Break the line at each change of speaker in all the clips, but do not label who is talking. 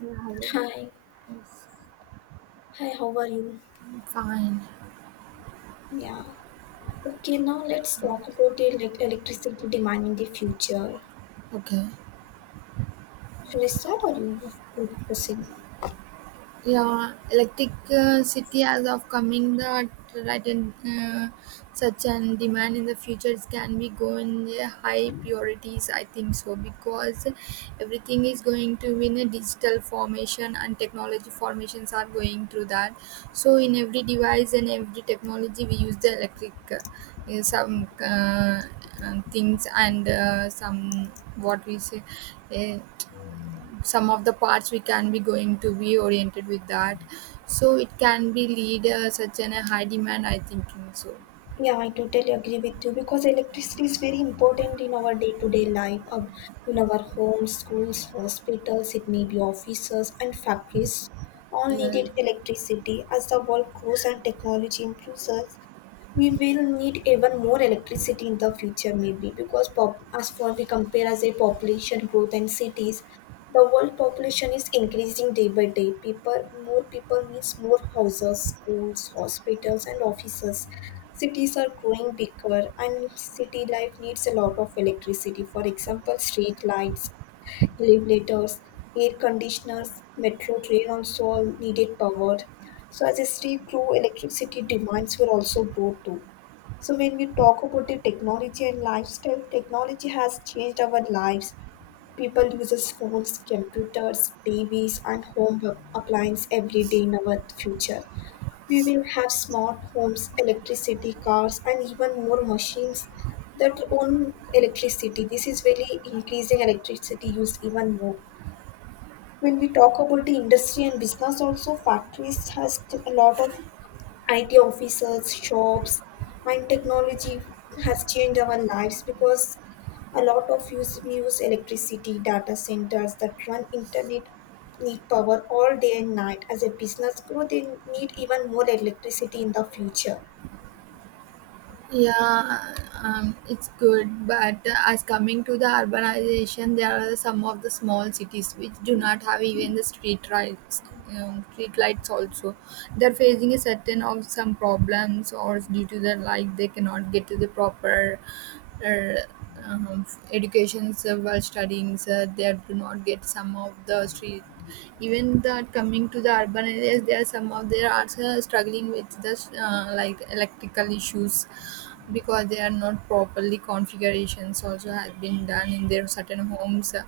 Yeah,
Hi,
yes,
hi, how are you?
fine.
Yeah. Okay, now let's talk about the electricity demand in the future.
Okay.
Shall I start or you would proceed?
Yeah, electricity as of coming the right in such an demand in the future can be going high priorities. I think so because everything is going to be in a digital formation and technology formations are going through that. So in every device and every technology we use the electric some things and some what we say. Uh, some of the parts we can be going to be oriented with that so it can be lead such an a high demand I thinking so.
Yeah, I totally agree with you because electricity is very important in our day to day life, in our homes, schools, hospitals, it may be offices and factories. All
yeah
needed electricity. As the world grows and technology improves, us, we will need even more electricity in the future, maybe because as for we compare as a population growth and cities, the world population is increasing day by day. People, more people means more houses, schools, hospitals, and offices. Cities are growing bigger and city life needs a lot of electricity. For example, street lights, elevators, air conditioners, metro train also all needed power. So as a city grew, electricity demands will also grow too. So when we talk about the technology and lifestyle, technology has changed our lives. People uses phones, computers, TVs, and home appliances every day in our future. We will have smart homes, electricity, cars, and even more machines that own electricity. This is really increasing electricity use even more. When we talk about the industry and business, also factories a lot of IT officers, shops, and technology has changed our lives because a lot of use we use electricity, data centers that run internet need power all day and night. As a business grow, they need even more electricity in the future.
yeah It's good but as coming to the urbanization there are some of the small cities which do not have even the street lights, street lights also. They're facing a certain of some problems or due to the like they cannot get to the proper uh, um, educations while studying. They do not get some of the street, even that coming to the urban areas there are some of they are also struggling with the like electrical issues because they are not properly configurations also have been done in their certain homes.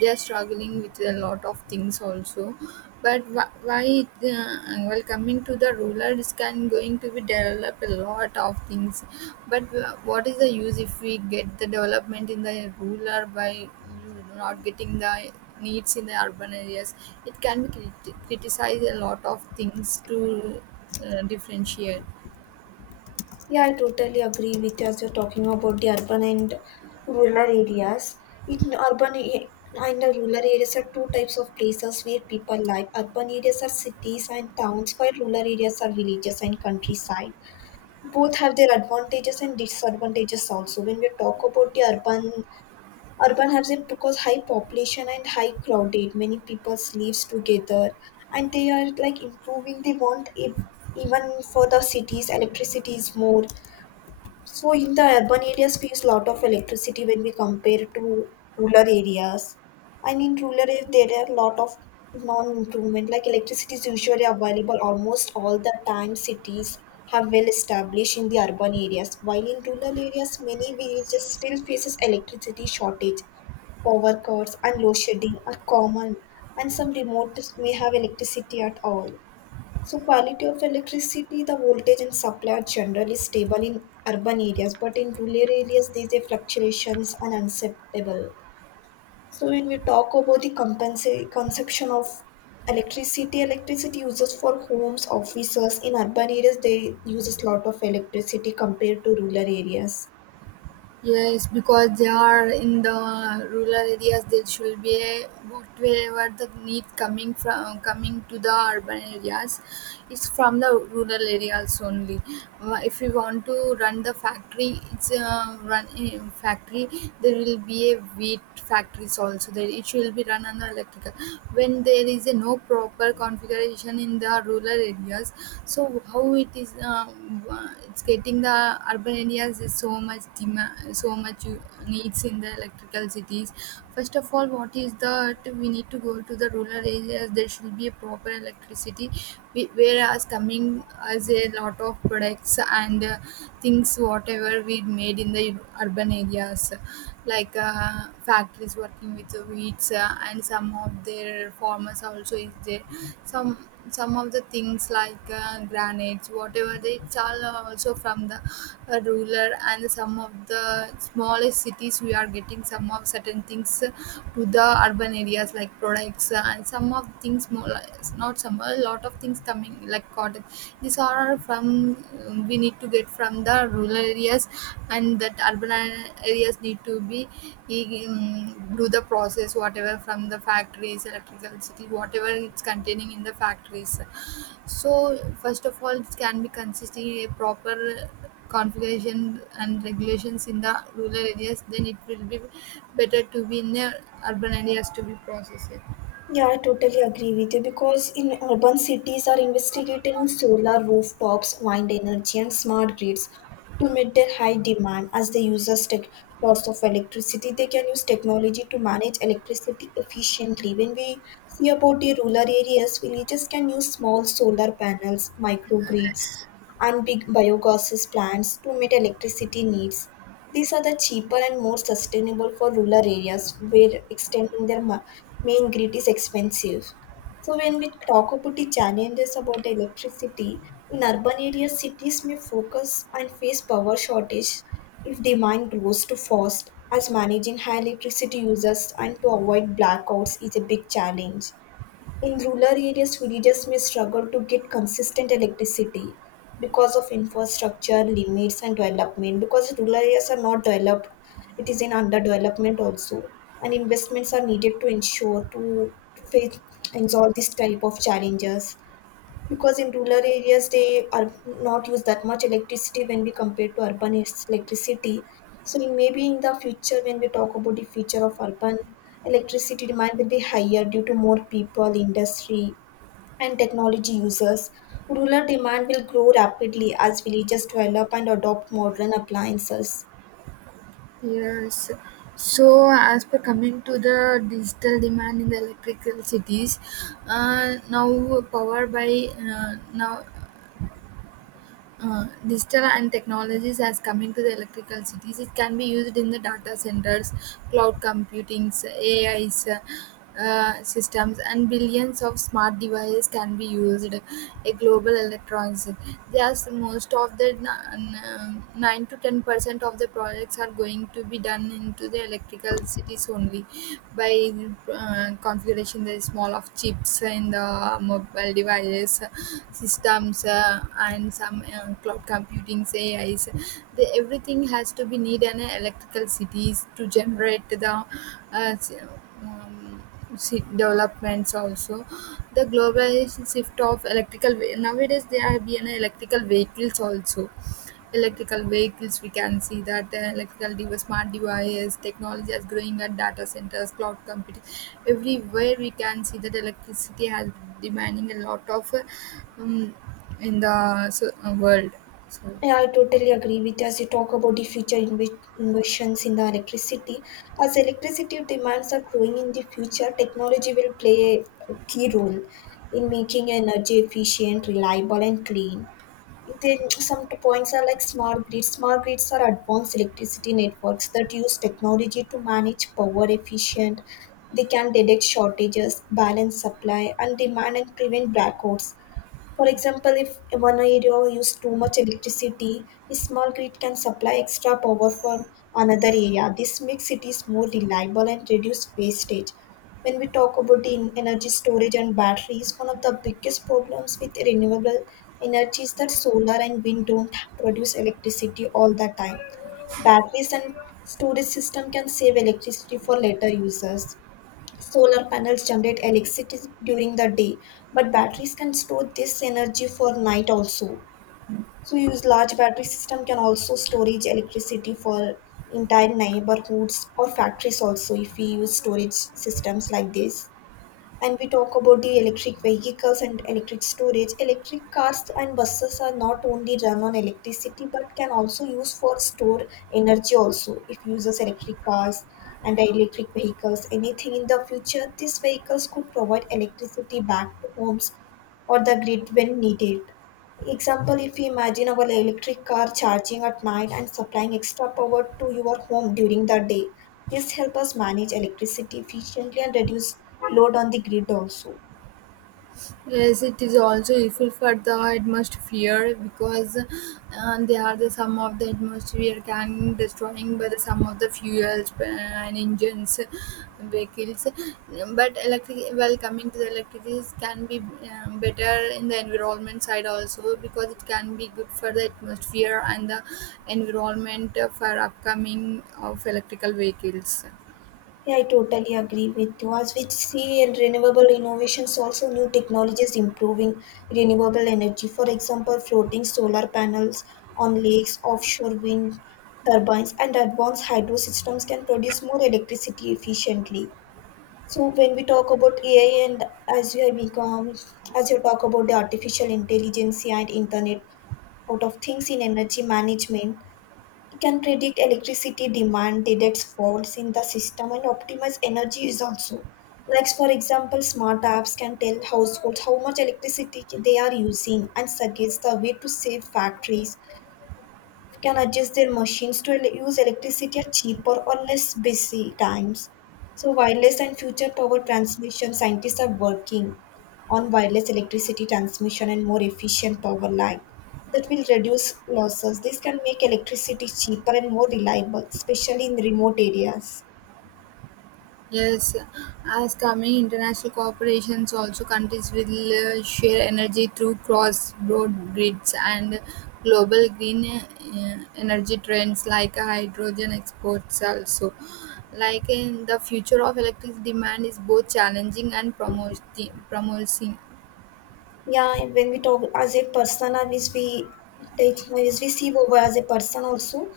They are struggling with a lot of things also, but why well coming to the rural is can going to be develop a lot of things, but what is the use if we get the development in the rural by you know, not getting the needs in the urban areas? It can be criticize a lot of things to differentiate.
Yeah, I totally agree with you as you're talking about the urban and rural areas. In and the rural areas are two types of places where people live. Urban areas are cities and towns, while rural areas are villages and countryside. Both have their advantages and disadvantages also. When we talk about urban, has it because high population and high crowded, many people lives together, and they are like improving. They want if even for the cities, electricity is more, so in the urban areas, we use a lot of electricity when we compare to rural areas. And in rural areas, there are a lot of non-improvement. Like electricity is usually available almost all the time. Cities have well established in the urban areas, while in rural areas, many villages still faces electricity shortage. Power cuts and load shedding are common, and some remote may have electricity at all. So quality of electricity, the voltage and supply are generally stable in urban areas, but in rural areas these are fluctuations are unacceptable. So when we talk about the consumption of electricity, electricity uses for homes, offices in urban areas they uses lot of electricity compared to rural areas.
Yes, because they are in the rural areas, there should be a booked wherever the need coming from coming to the urban areas. It's from the rural areas only. If we want to run the factory, it's a run factory. There will be a wheat factories also. There it will be run on the electrical. When there is a no proper configuration population in the rural areas, so how it is it's getting the urban areas is so much demand, so much needs in the electrical cities. First of all, what is that we need to go to the rural areas, there should be a proper electricity, whereas coming as a lot of products and things whatever we made in the urban areas, like factories working with the wheats and some of their farmers also is there. Some of the things like granites whatever they it's all also from the ruler and some of the smallest cities we are getting some of certain things to the urban areas, like products and some of things more not some, a lot of things coming like cotton, these are from, we need to get from the rural areas and that urban areas need to be, do the process whatever from the factories electricity whatever it's containing in the factories. So first of all, it can be consisting a proper configuration and regulations in the rural areas. Then it will be better to be in the urban areas to be processed.
Yeah, I totally agree with you because in urban cities are investigating solar rooftops, wind energy, and smart grids to meet their high demand as the users take lots of electricity. They can use technology to manage electricity efficiently. When we see about the rural areas, villages can use small solar panels, microgrids, and big biogases plants to meet electricity needs. These are the cheaper and more sustainable for rural areas where extending their main grid is expensive. So when we talk about the challenges about the electricity, in urban areas, cities may focus and face power shortage if demand grows too fast, as managing high electricity users and to avoid blackouts is a big challenge. In rural areas, villages may struggle to get consistent electricity because of infrastructure limits and development. Because rural areas are not developed, it is in underdevelopment also, and investments are needed to ensure to face and solve this type of challenges, because in rural areas they are not use that much electricity when we compare to urban it's electricity. So in maybe in the future when we talk about the future of urban, electricity demand will be higher due to more people, industry, and technology users. Rural demand will grow rapidly as villages develop and adopt modern appliances.
Yes. So, as per coming to the digital demand in the electrical cities, now power by now digital and technologies has come into the electrical cities, it can be used in the data centers, cloud computings, ais, systems, and billions of smart devices can be used a global electronics. Just most of the 9 to 10% of the projects are going to be done into the electrical cities only by configuration the small of chips in the mobile devices systems and some cloud computing A is the, everything has to be need an electrical cities to generate the developments also. The globalization shift of electrical nowadays there are being electrical vehicles also. Electrical vehicles, we can see that the electrical device, smart devices technology is growing at data centers, cloud computing. Everywhere we can see that electricity has demanding a lot of um, in the so, world, so.
Yeah, I totally agree with you as you talk about the future inventions in the electricity. As electricity demands are growing in the future, technology will play a key role in making energy efficient, reliable, and clean. Then some points are like smart grids. Smart grids are advanced electricity networks that use technology to manage power efficient. They can detect shortages, balance supply and demand, and prevent blackouts. For example, if one area uses too much electricity, a small grid can supply extra power from another area. This makes cities more reliable and reduce wastage. When we talk about the energy storage and batteries, one of the biggest problems with renewable energy is that solar and wind don't produce electricity all the time. Batteries and storage system can save electricity for later users. Solar panels generate electricity during the day, but batteries can store this energy for night also. So use large battery system can also storage electricity for entire neighborhoods or factories also, if we use storage systems like this. And we talk about the electric vehicles and electric storage, electric cars and buses are not only run on electricity but can also use for store energy also. If uses electric cars and electric vehicles anything in the future, these vehicles could provide electricity back to homes or the grid when needed. Example, if you imagine our electric car charging at night and supplying extra power to your home during the day. This helps us manage electricity efficiently and reduce load on the grid also.
Yes, it is also useful for the atmosphere because they are the some of the atmosphere can destroying by the some of the fuels and engines, vehicles. But electric, well, coming to the electricity can be, better in the environment side also because it can be good for the atmosphere and the environment for upcoming of electrical vehicles.
Yeah, I totally agree with you. As we see in renewable innovations, also new technologies improving renewable energy. For example, floating solar panels on lakes, offshore wind turbines, and advanced hydro systems can produce more electricity efficiently. So when we talk about AI and as you have become, as you talk about the artificial intelligence and internet out of things in energy management, it can predict electricity demand, detect faults in the system and optimize energy use also. Like for example, smart apps can tell households how much electricity they are using and suggest the way to save. Factories can adjust their machines to use electricity at cheaper or less busy times. So, wireless and future power transmission scientists are working on wireless electricity transmission and more efficient power line that will reduce losses. This can make electricity cheaper and more reliable, especially in remote areas.
Yes, as coming international corporations also countries will share energy through cross-border grids and global green energy trends like hydrogen exports also. Like in the future of electric demand is both challenging and promoting, promising.
Yeah, and when we talk as a person or as we take, as we see over as a person also,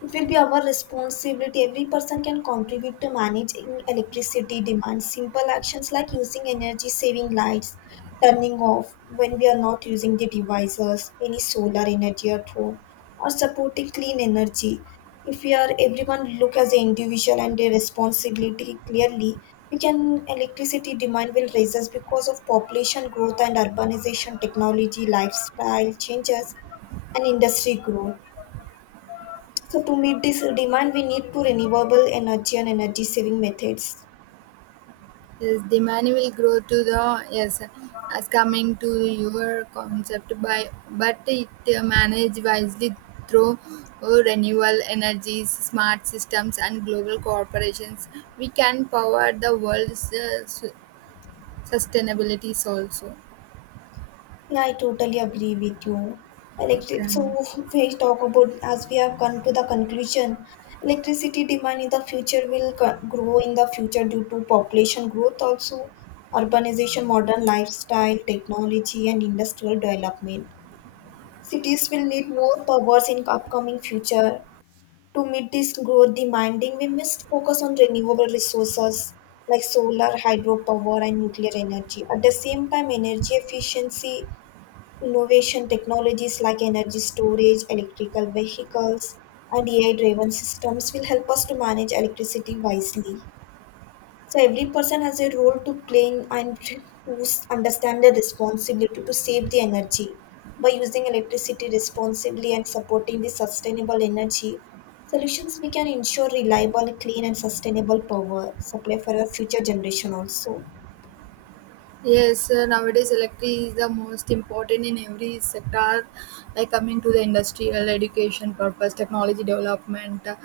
it will be our responsibility. Every person can contribute to managing electricity demand. Simple actions like using energy saving lights, turning off when we are not using the devices, any solar energy at home, or supporting clean energy. If we are everyone look as an individual and their responsibility clearly, we can, electricity demand will rise us because of population growth and urbanization, technology lifestyle changes, and industry growth. So to meet this demand, we need to renewable energy and energy saving methods.
Yes, the money will grow to the yes, as coming to your concept by but it manage wisely through renewable energies, smart systems, and global corporations. We can power the world's sustainabilities also.
Yeah, I totally agree with you. Electric.
Okay.
So we talk about as we have come to the conclusion, electricity demand in the future will grow in the future due to population growth, also urbanization, modern lifestyle, technology, and industrial development. Cities will need more powers in upcoming future. To meet this growth demanding, we must focus on renewable resources like solar, hydropower, and nuclear energy. At the same time, energy efficiency innovation technologies like energy storage, electrical vehicles, and AI driven systems will help us to manage electricity wisely. So, every person has a role to play in, and to understand the responsibility to save the energy by using electricity responsibly and supporting the sustainable energy solutions. We can ensure reliable, clean, and sustainable power supply for our future generation also.
Yes, nowadays electricity is the most important in every sector, like coming to the industrial education purpose, technology development,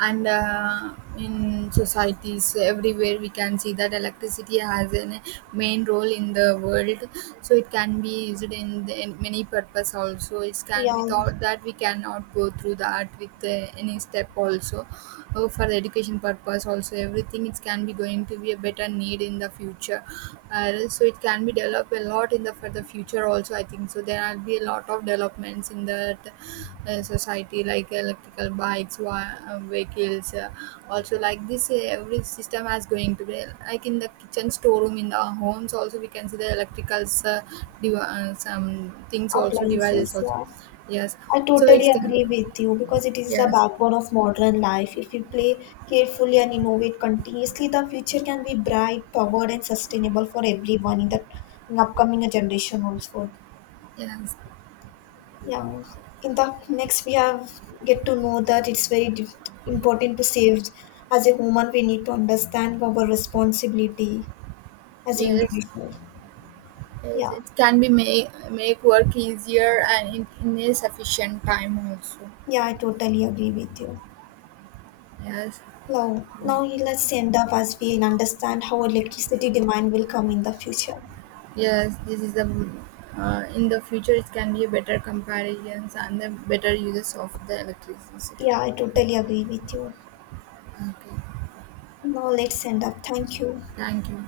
and in societies, so everywhere we can see that electricity has a main role in the world. So it can be used in, the, in many purpose also. It
Yeah,
can without that we cannot go through that with any step also. Oh, for the education purpose also everything it can be going to be a better need in the future, so it can be developed a lot in the for the future also. I think so there will be a lot of developments in the society, like electrical bikes, vehicles, also like this. Every system has going to be like in the kitchen, storeroom, in the homes also we can see the electricals, some things also, devices
appliances,
also.
yeah.
Yes,
I
so it's
totally
can,
agree with you because it is the
yes,
backbone of modern life. If we play carefully and innovate continuously, the future can be bright, powered, and sustainable for everyone in the in upcoming generation also.
yes,
Yeah, in the next we have get to know that it's very important to save. As a human, we need to understand our responsibility as an
yes.
individual.
Yes,
Yeah,
it can be make work easier and in a sufficient time also.
yeah, I totally agree with you.
Yes,
No, now let's end up as we understand how electricity demand will come in the future.
yes, this is the in the future it can be a better comparisons and the better uses of the electricity.
Yeah, I totally agree with you.
Okay,
Now let's end up. Thank you.
thank you.